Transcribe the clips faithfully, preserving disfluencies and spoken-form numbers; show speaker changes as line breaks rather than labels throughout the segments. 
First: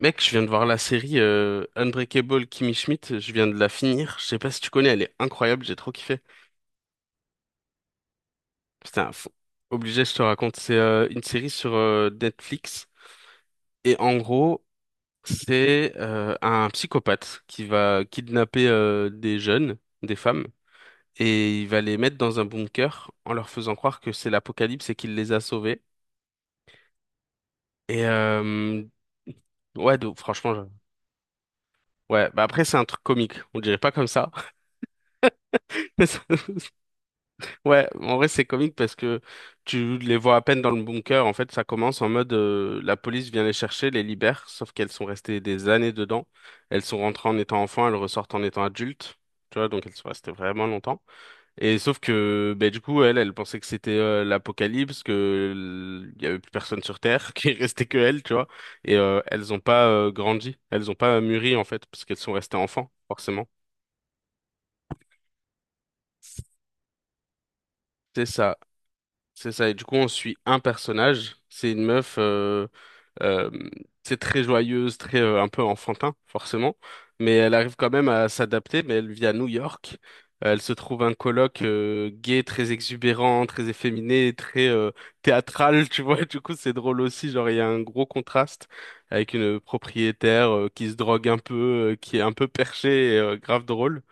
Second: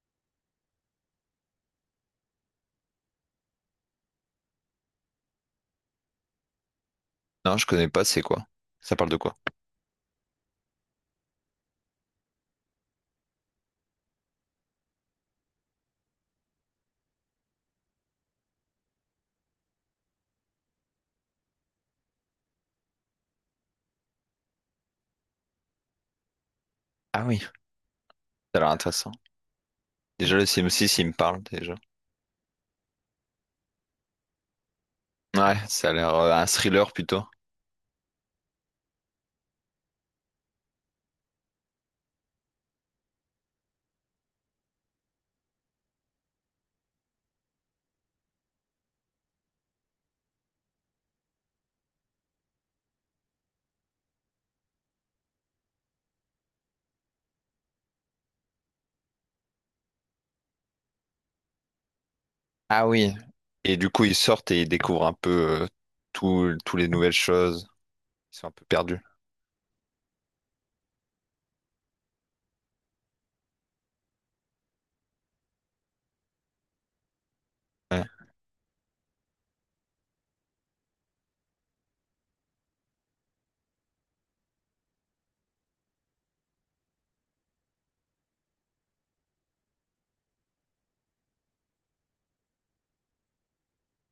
Mec, je viens de voir la série euh, Unbreakable Kimmy Schmidt, je viens de la finir. Je sais pas si tu connais, elle est incroyable, j'ai trop kiffé.
Non, je connais pas, c'est quoi? Ça parle
Putain,
de
faut-
quoi?
obligé, je te raconte. C'est euh, une série sur euh, Netflix. Et en gros, c'est euh, un psychopathe qui va kidnapper euh, des jeunes, des femmes, et il va les mettre dans un bunker en leur faisant croire que c'est l'apocalypse et qu'il les a sauvés.
Ah oui, ça
Et
a l'air
euh,
intéressant.
ouais, donc,
Déjà, le
franchement, je-
Sims six, il me parle, déjà.
ouais, bah après, c'est un truc comique, on dirait pas comme ça.
Ouais, ça a l'air euh, un thriller plutôt.
Ouais, en vrai c'est comique parce que tu les vois à peine dans le bunker. En fait, ça commence en mode euh, la police vient les chercher, les libère, sauf qu'elles sont restées des années dedans. Elles sont rentrées en étant enfants, elles ressortent en étant adultes. Tu vois, donc elles sont restées vraiment longtemps. Et sauf que ben du coup, elle, elle pensait que c'était euh, l'apocalypse, que l- il y avait plus personne sur Terre, qu'il restait que elle, tu vois. Et euh, elles ont pas euh, grandi, elles ont pas euh, mûri en fait, parce qu'elles sont restées
Ah
enfants,
oui.
forcément.
Et du coup, ils sortent et ils découvrent un peu euh, tout, tous les nouvelles choses.
C'est
Ils sont un
ça.
peu perdus.
C'est ça, et du coup on suit un personnage, c'est une meuf, euh, euh, c'est très joyeuse, très euh, un peu enfantin forcément, mais elle arrive quand
Ouais,
même à s'adapter, mais elle vit à New York, elle se trouve un coloc euh, gay, très exubérant, très efféminé, très euh, théâtral, tu vois, du coup c'est drôle aussi, genre il y a un gros contraste avec une propriétaire euh, qui se drogue un peu, euh, qui est un peu perchée et euh, grave drôle.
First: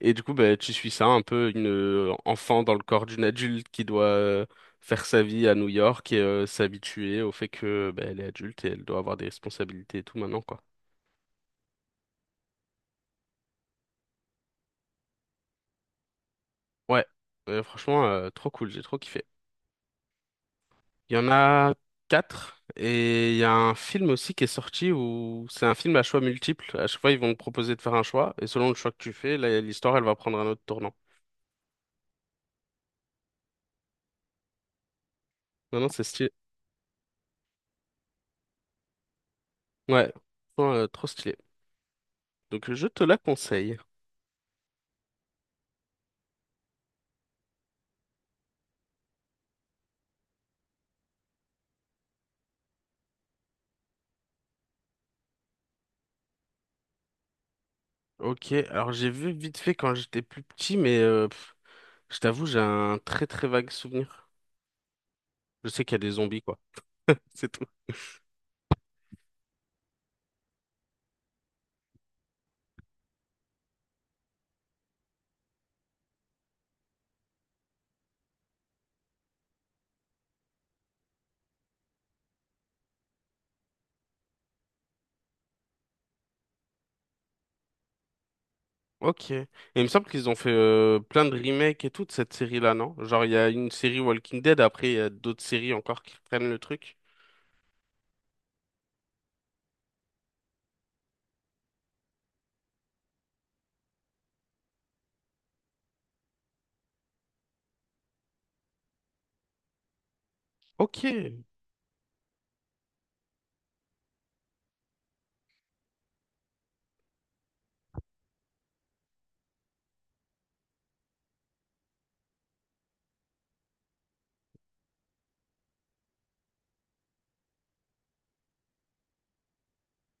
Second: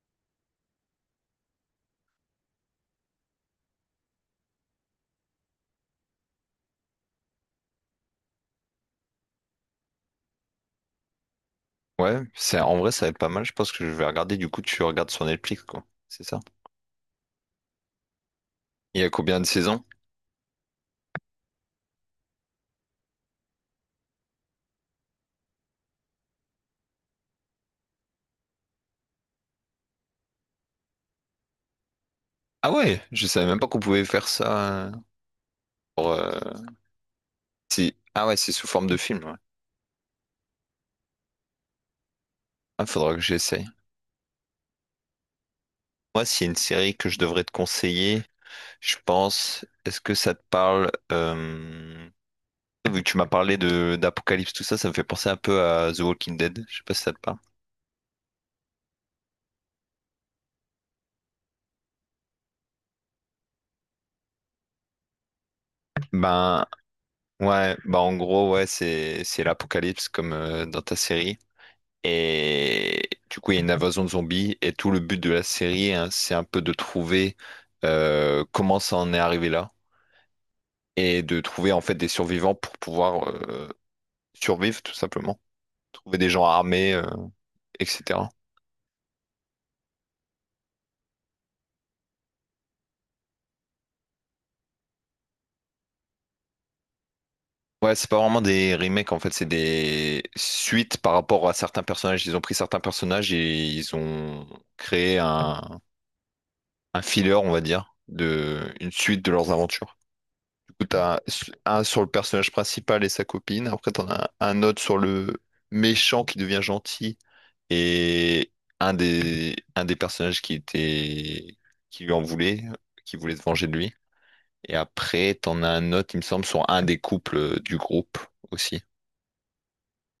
Et du coup, bah, tu suis ça, un peu une euh, enfant dans le corps d'une adulte qui doit euh, faire sa vie à New York et euh, s'habituer au fait que bah, elle est adulte et elle doit avoir des responsabilités et tout maintenant, quoi.
ouais, c'est, en vrai, ça va être pas mal. Je pense que je vais regarder. Du coup, tu regardes sur Netflix, quoi. C'est ça.
Ouais. Euh, franchement, euh, trop cool, j'ai trop
Il y a
kiffé.
combien de saisons?
Il y en a quatre et il y a un film aussi qui est sorti où c'est un film à choix multiples. À chaque fois, ils vont te proposer de faire un choix et selon le choix que tu fais, là, l'histoire, elle va prendre un autre tournant.
Ah ouais, je savais même pas qu'on pouvait faire ça euh,
Non, non, c'est
pour,
stylé.
euh, si... Ah ouais, c'est sous forme de film, ouais.
Ouais. Franchement, euh, trop stylé. Donc,
Ah,
je te
faudra
la
que j'essaye.
conseille.
Moi, s'il y a une série que je devrais te conseiller, je pense, est-ce que ça te parle euh, vu que tu m'as parlé de d'Apocalypse, tout ça, ça me fait penser un peu à The Walking Dead. Je sais pas si ça te parle.
Ok, alors j'ai vu vite fait quand j'étais plus petit, mais euh, pff, je t'avoue, j'ai un très très vague souvenir. Je sais qu'il y a des zombies, quoi.
Ben
C'est tout.
ouais, bah en gros ouais, c'est c'est l'Apocalypse comme euh, dans ta série. Et du coup, il y a une invasion de zombies et tout le but de la série, hein, c'est un peu de trouver euh, comment ça en est arrivé là et de trouver en fait des survivants pour pouvoir euh, survivre tout simplement, trouver des gens armés, euh, et cetera.
Ok. Et il me semble qu'ils ont fait euh, plein de remakes et tout de cette série-là, non? Genre, il y a une série Walking Dead, après, il y a d'autres séries encore qui prennent le truc.
Ouais, c'est pas vraiment des remakes, en fait, c'est des suites par rapport à certains personnages. Ils ont pris certains personnages et ils ont créé un, un filler, on va dire, de une suite de leurs aventures. Du coup,
Ok,
t'as un sur le personnage principal et sa copine. Après, t'en as un autre sur le méchant qui devient gentil et un des, un des personnages qui était, qui lui en voulait, qui voulait se venger de lui. Et après, t'en as un autre, il me semble, sur un des couples euh, du groupe aussi.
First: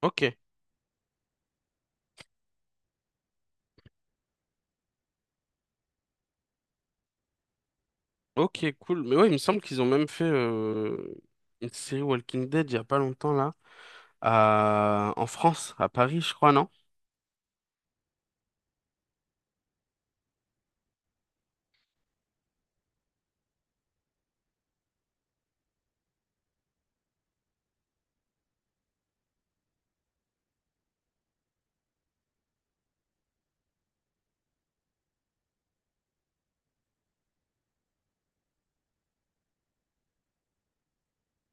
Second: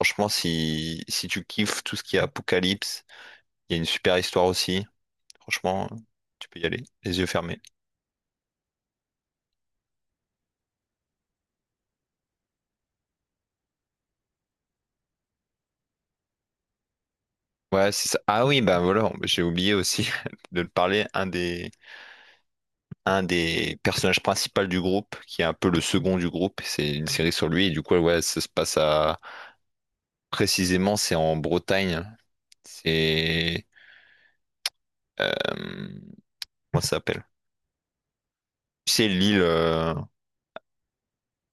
ok,
si, si tu kiffes tout ce qui est apocalypse, il y a une super histoire aussi. Franchement, tu peux y aller, les yeux fermés.
ok, cool. Mais ouais, il me semble qu'ils ont même fait euh, une série Walking Dead il y a pas longtemps là, à- en France, à Paris, je crois, non?
Ouais, c'est ça. Ah oui, ben voilà, j'ai oublié aussi de te parler. Un des, un des personnages principaux du groupe, qui est un peu le second du groupe, c'est une série sur lui. Et du coup, ouais, ça se passe à. Précisément, c'est en Bretagne. C'est. euh, comment ça s'appelle? C'est l'île euh,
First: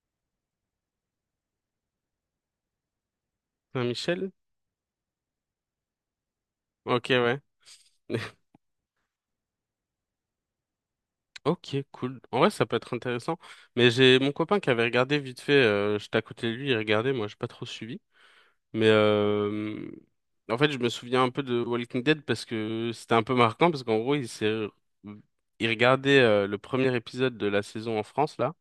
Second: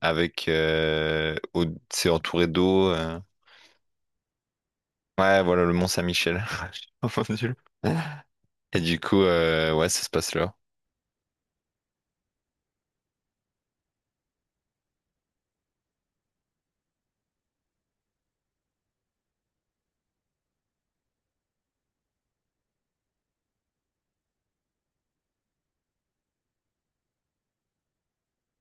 avec. euh, au- C'est entouré d'eau. euh,
Saint-Michel?
Ouais, voilà le Mont Saint-Michel. J'ai
Ok, ouais.
confondu le- Et du coup, euh, ouais, ça se passe là.
Ok, cool. En vrai, ça peut être intéressant. Mais j'ai mon copain qui avait regardé vite fait, euh, j'étais à côté de lui, il regardait, moi j'ai pas trop suivi. Mais euh, en fait, je me souviens un peu de Walking Dead parce que c'était un peu marquant, parce qu'en gros, il s'est... il regardait euh, le premier épisode de la saison en France, là.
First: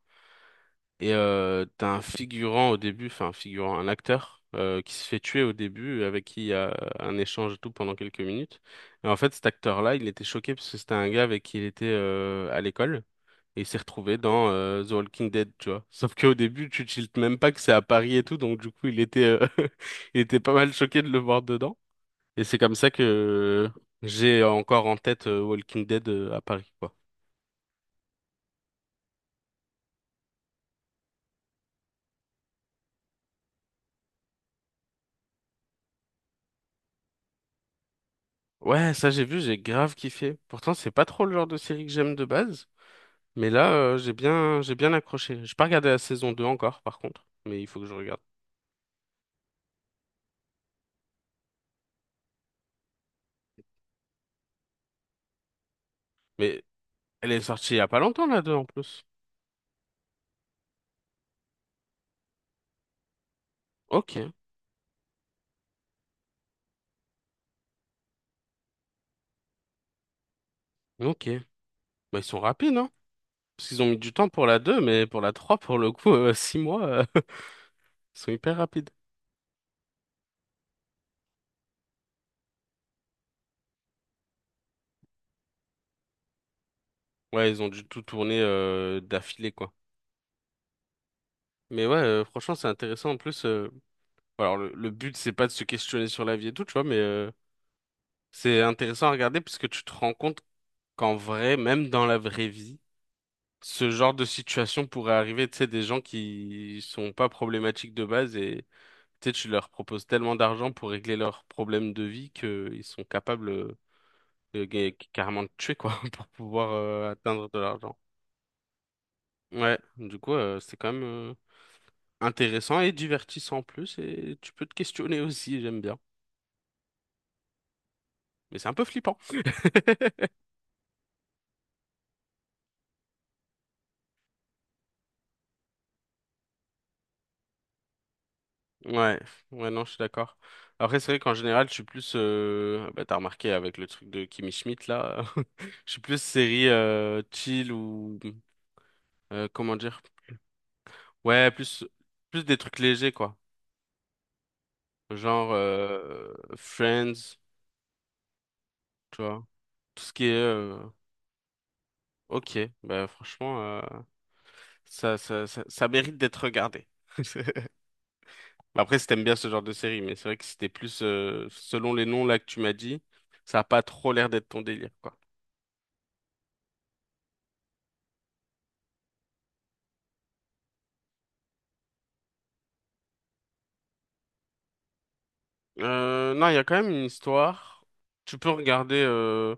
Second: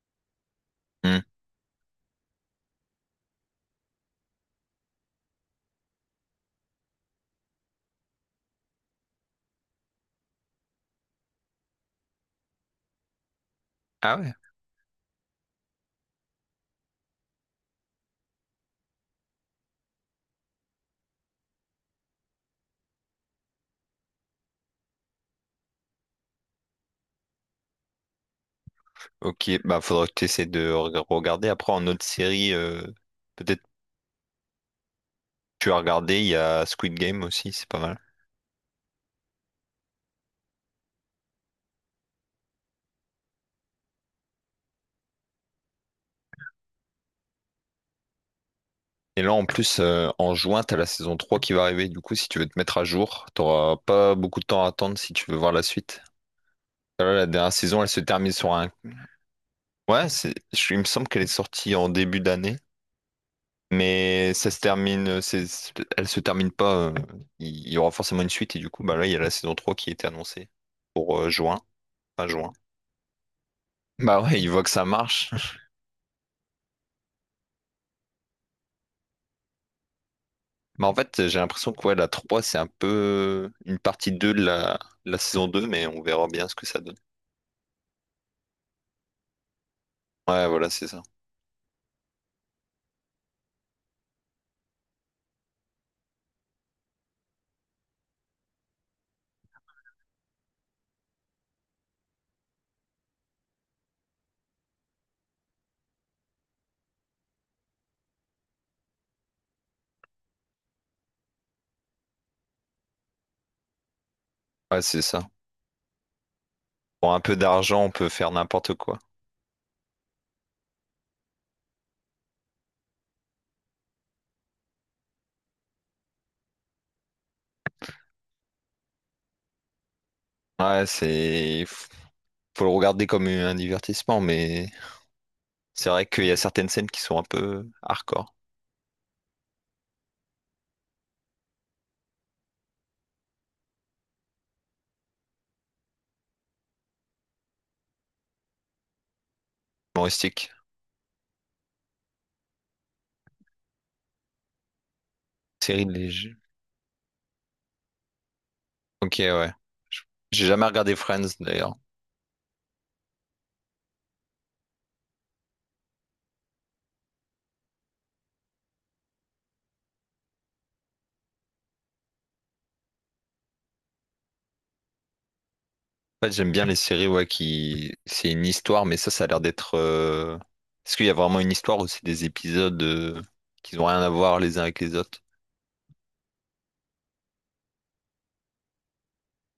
Et
Hmm.
euh, t'as un figurant au début, enfin un figurant, un acteur euh, qui se fait tuer au début, avec qui il y a un échange et tout pendant quelques minutes. Et en fait, cet acteur-là, il était choqué parce que c'était un gars avec qui il était euh, à l'école. Et il s'est retrouvé
Ah ouais?
dans euh, The Walking Dead, tu vois. Sauf qu'au début, tu tiltes même pas que c'est à Paris et tout, donc du coup, il était, euh, il était pas mal choqué de le voir dedans. Et c'est comme ça que j'ai encore en tête euh, Walking Dead euh, à Paris, quoi.
Ok, bah faudra que tu essaies de reg- regarder. Après, en autre série, euh, peut-être tu as regardé, il y a Squid Game aussi, c'est pas mal.
Ouais, ça j'ai vu, j'ai grave kiffé. Pourtant, c'est pas trop le genre de série que j'aime de base. Mais là, euh, j'ai bien, j'ai bien accroché. J'ai pas regardé la saison deux encore, par contre. Mais il faut que je regarde.
Et là, en plus, euh, en juin, t'as la saison trois qui va arriver. Du coup, si tu veux te mettre à jour, t'auras pas beaucoup de temps à attendre si tu veux voir la suite.
Mais
Là, la
elle est
dernière
sortie il y
saison,
a
elle
pas
se
longtemps,
termine
la deux
sur
en
un...
plus.
Ouais, c'est... je- il me semble qu'elle est sortie en début d'année.
Ok,
Mais ça se termine... c'est- elle se termine pas. euh, Il y aura forcément une suite. Et du coup, bah là, il y a la saison trois qui était annoncée pour
ok.
euh, juin.
Bah, ils
Fin
sont
juin.
rapides, hein? Parce qu'ils ont mis du
Bah
temps
ouais,
pour
ils
la
voient que
deux
ça
mais pour
marche.
la trois pour le coup, euh, six mois, euh, ils sont hyper rapides.
Mais en fait, j'ai l'impression que ouais, la trois, c'est un peu une partie deux de la, la saison deux, mais on verra bien ce que ça donne.
Ouais, ils ont dû tout tourner euh, d'affilée, quoi.
Ouais, voilà, c'est ça.
Mais ouais, euh, franchement, c'est intéressant. En plus, euh, alors le, le but, c'est pas de se questionner sur la vie et tout, tu vois, mais euh, c'est intéressant à regarder parce que tu te rends compte qu'en vrai, même dans la vraie vie, ce genre de situation pourrait arriver, tu sais, des gens qui sont pas problématiques de base et tu sais, tu leur proposes tellement d'argent pour régler leurs problèmes de vie qu'ils sont capables euh, de
Ouais,
gagner-
c'est ça.
carrément de tuer, quoi, pour pouvoir euh,
Pour un peu
atteindre de
d'argent, on
l'argent.
peut faire n'importe quoi.
Ouais, du coup, euh, c'est quand même euh, intéressant et divertissant en plus et tu peux te questionner aussi, j'aime bien. Mais c'est un peu flippant.
Ouais, c'est... Faut faut le regarder comme un divertissement, mais c'est vrai qu'il y a certaines scènes qui sont un peu hardcore,
Ouais, ouais, non, je suis d'accord. Après, c'est vrai qu'en général, je suis plus, euh, bah, t'as remarqué avec le truc de Kimi Schmidt là, je suis plus série euh, chill ou euh, comment dire,
humoristiques.
ouais, plus, plus des trucs légers quoi, genre
Série
euh,
léger.
Friends,
Ok,
tu vois,
ouais. Je-
tout ce qui est,
J'ai jamais
euh,
regardé Friends, d'ailleurs.
ok, bah franchement, euh, ça, ça, ça, ça mérite d'être regardé. Après, si t'aimes bien ce genre de série, mais c'est vrai que c'était plus, euh, selon les noms là que tu m'as dit, ça a pas trop l'air d'être ton délire quoi.
En fait, j'aime bien les séries, ouais, qui... C'est une histoire, mais ça, ça a l'air d'être... euh, Est-ce qu'il y a vraiment une histoire ou c'est des épisodes euh, qui n'ont rien à voir les uns avec les autres?
Euh, non, il y a quand même une histoire. Tu peux regarder euh,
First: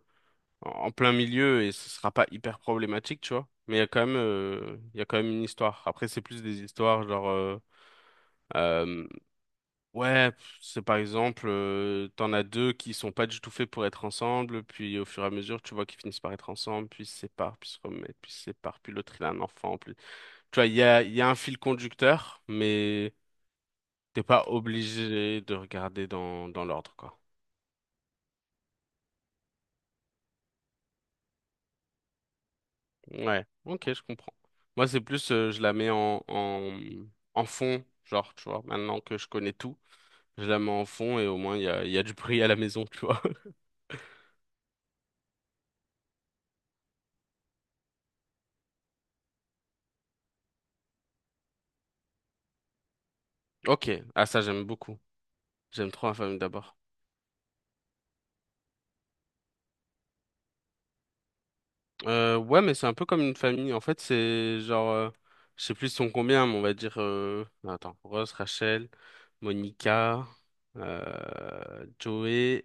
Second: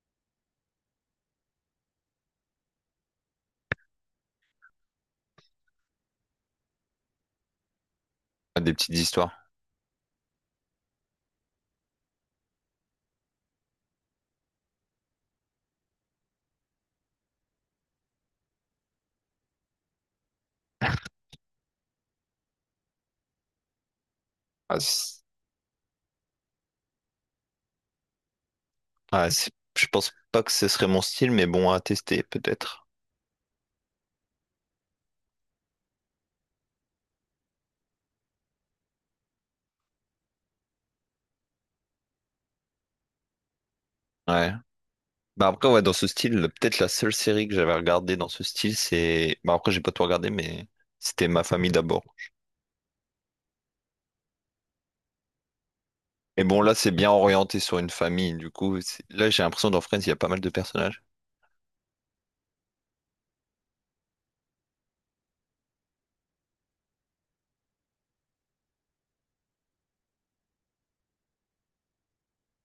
en en plein milieu et ce sera pas hyper problématique, tu vois. Mais il y a quand même, euh, il y a quand même une histoire. Après, c'est plus des histoires genre, euh,
Ouais, des petites
euh,
histoires.
ouais, pff, c'est par exemple, euh, t'en as deux qui sont pas du tout faits pour être ensemble, puis au fur et à mesure, tu vois qu'ils finissent par être ensemble, puis ils se séparent, puis se remettent, puis se séparent, puis l'autre il a un enfant, puis tu vois, il y a, il y a un fil conducteur, mais t'es pas
Ah, c-
obligé de regarder dans dans l'ordre, quoi.
Ouais, c'est- je pense pas que ce serait mon style, mais bon, à tester peut-être.
Ouais, ok, je comprends. Moi, c'est plus, euh, je la mets en, en, en fond, genre, tu vois, maintenant que je connais tout, je la mets en fond et au moins, il y a, il y a du bruit à la maison, tu vois.
Ouais. Bah après, ouais, dans ce style, peut-être la seule série que j'avais regardée dans ce style, c'est... Bah après, j'ai pas tout regardé, mais c'était Ma famille d'abord.
Ok, ah ça, j'aime beaucoup. J'aime trop la famille
Et bon, là,
d'abord.
c'est bien orienté sur une famille. Du coup, c'est- là, j'ai l'impression dans Friends, il y a pas mal de personnages.
Euh, ouais, mais c'est un peu comme une famille. En fait, c'est genre, euh, je sais plus ils sont combien, mais on va dire, euh, attends, Rose, Rachel, Monica, euh, Joey,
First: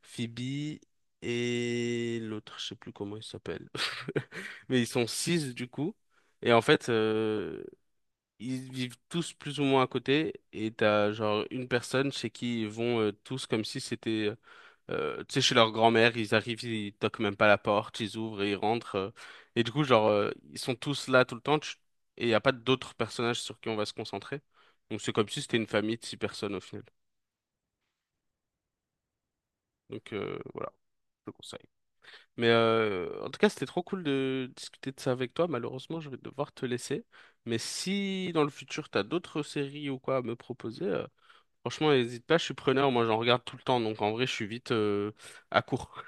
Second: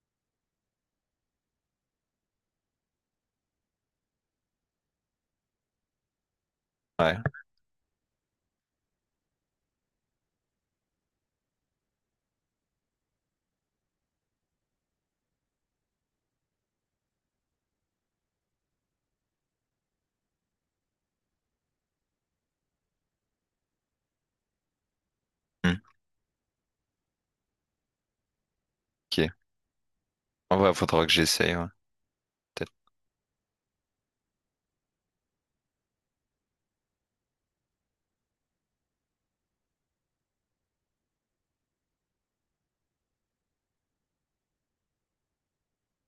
Phoebe et l'autre, je sais plus comment il s'appelle. Mais ils sont six du coup. Et en fait,
Ouais.
euh, ils vivent tous plus ou moins à côté. Et t'as genre une personne chez qui ils vont euh, tous comme si c'était, euh, tu sais, chez leur grand-mère. Ils arrivent, ils toquent même pas la porte, ils ouvrent et ils rentrent. euh. Et du coup, genre, euh, ils sont tous là tout le temps. tu- Et il n'y a pas d'autres personnages sur qui on va se concentrer. Donc c'est comme si c'était une
Hmm.
famille de six personnes au final.
Ok.
Donc euh,
En
voilà,
vrai, faudra que
je le
j'essaye. Ouais.
conseille. Mais
Peut-être.
euh, en tout cas, c'était trop cool de discuter de ça avec toi. Malheureusement, je vais devoir te laisser. Mais si dans le futur, t'as d'autres séries ou quoi à me proposer, euh, franchement, n'hésite pas, je suis preneur. Moi, j'en regarde tout le temps. Donc, en vrai, je suis vite euh, à court.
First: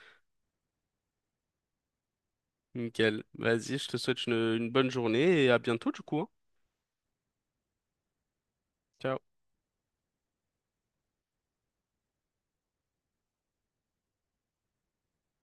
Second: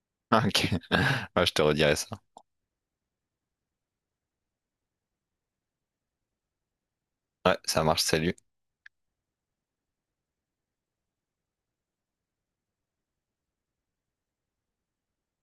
Ok. Ouais, je te redirai ça.
Nickel. Vas-y, je te souhaite une, une bonne journée et à bientôt, du coup, hein.
Ouais, ça marche. Salut.
Ciao.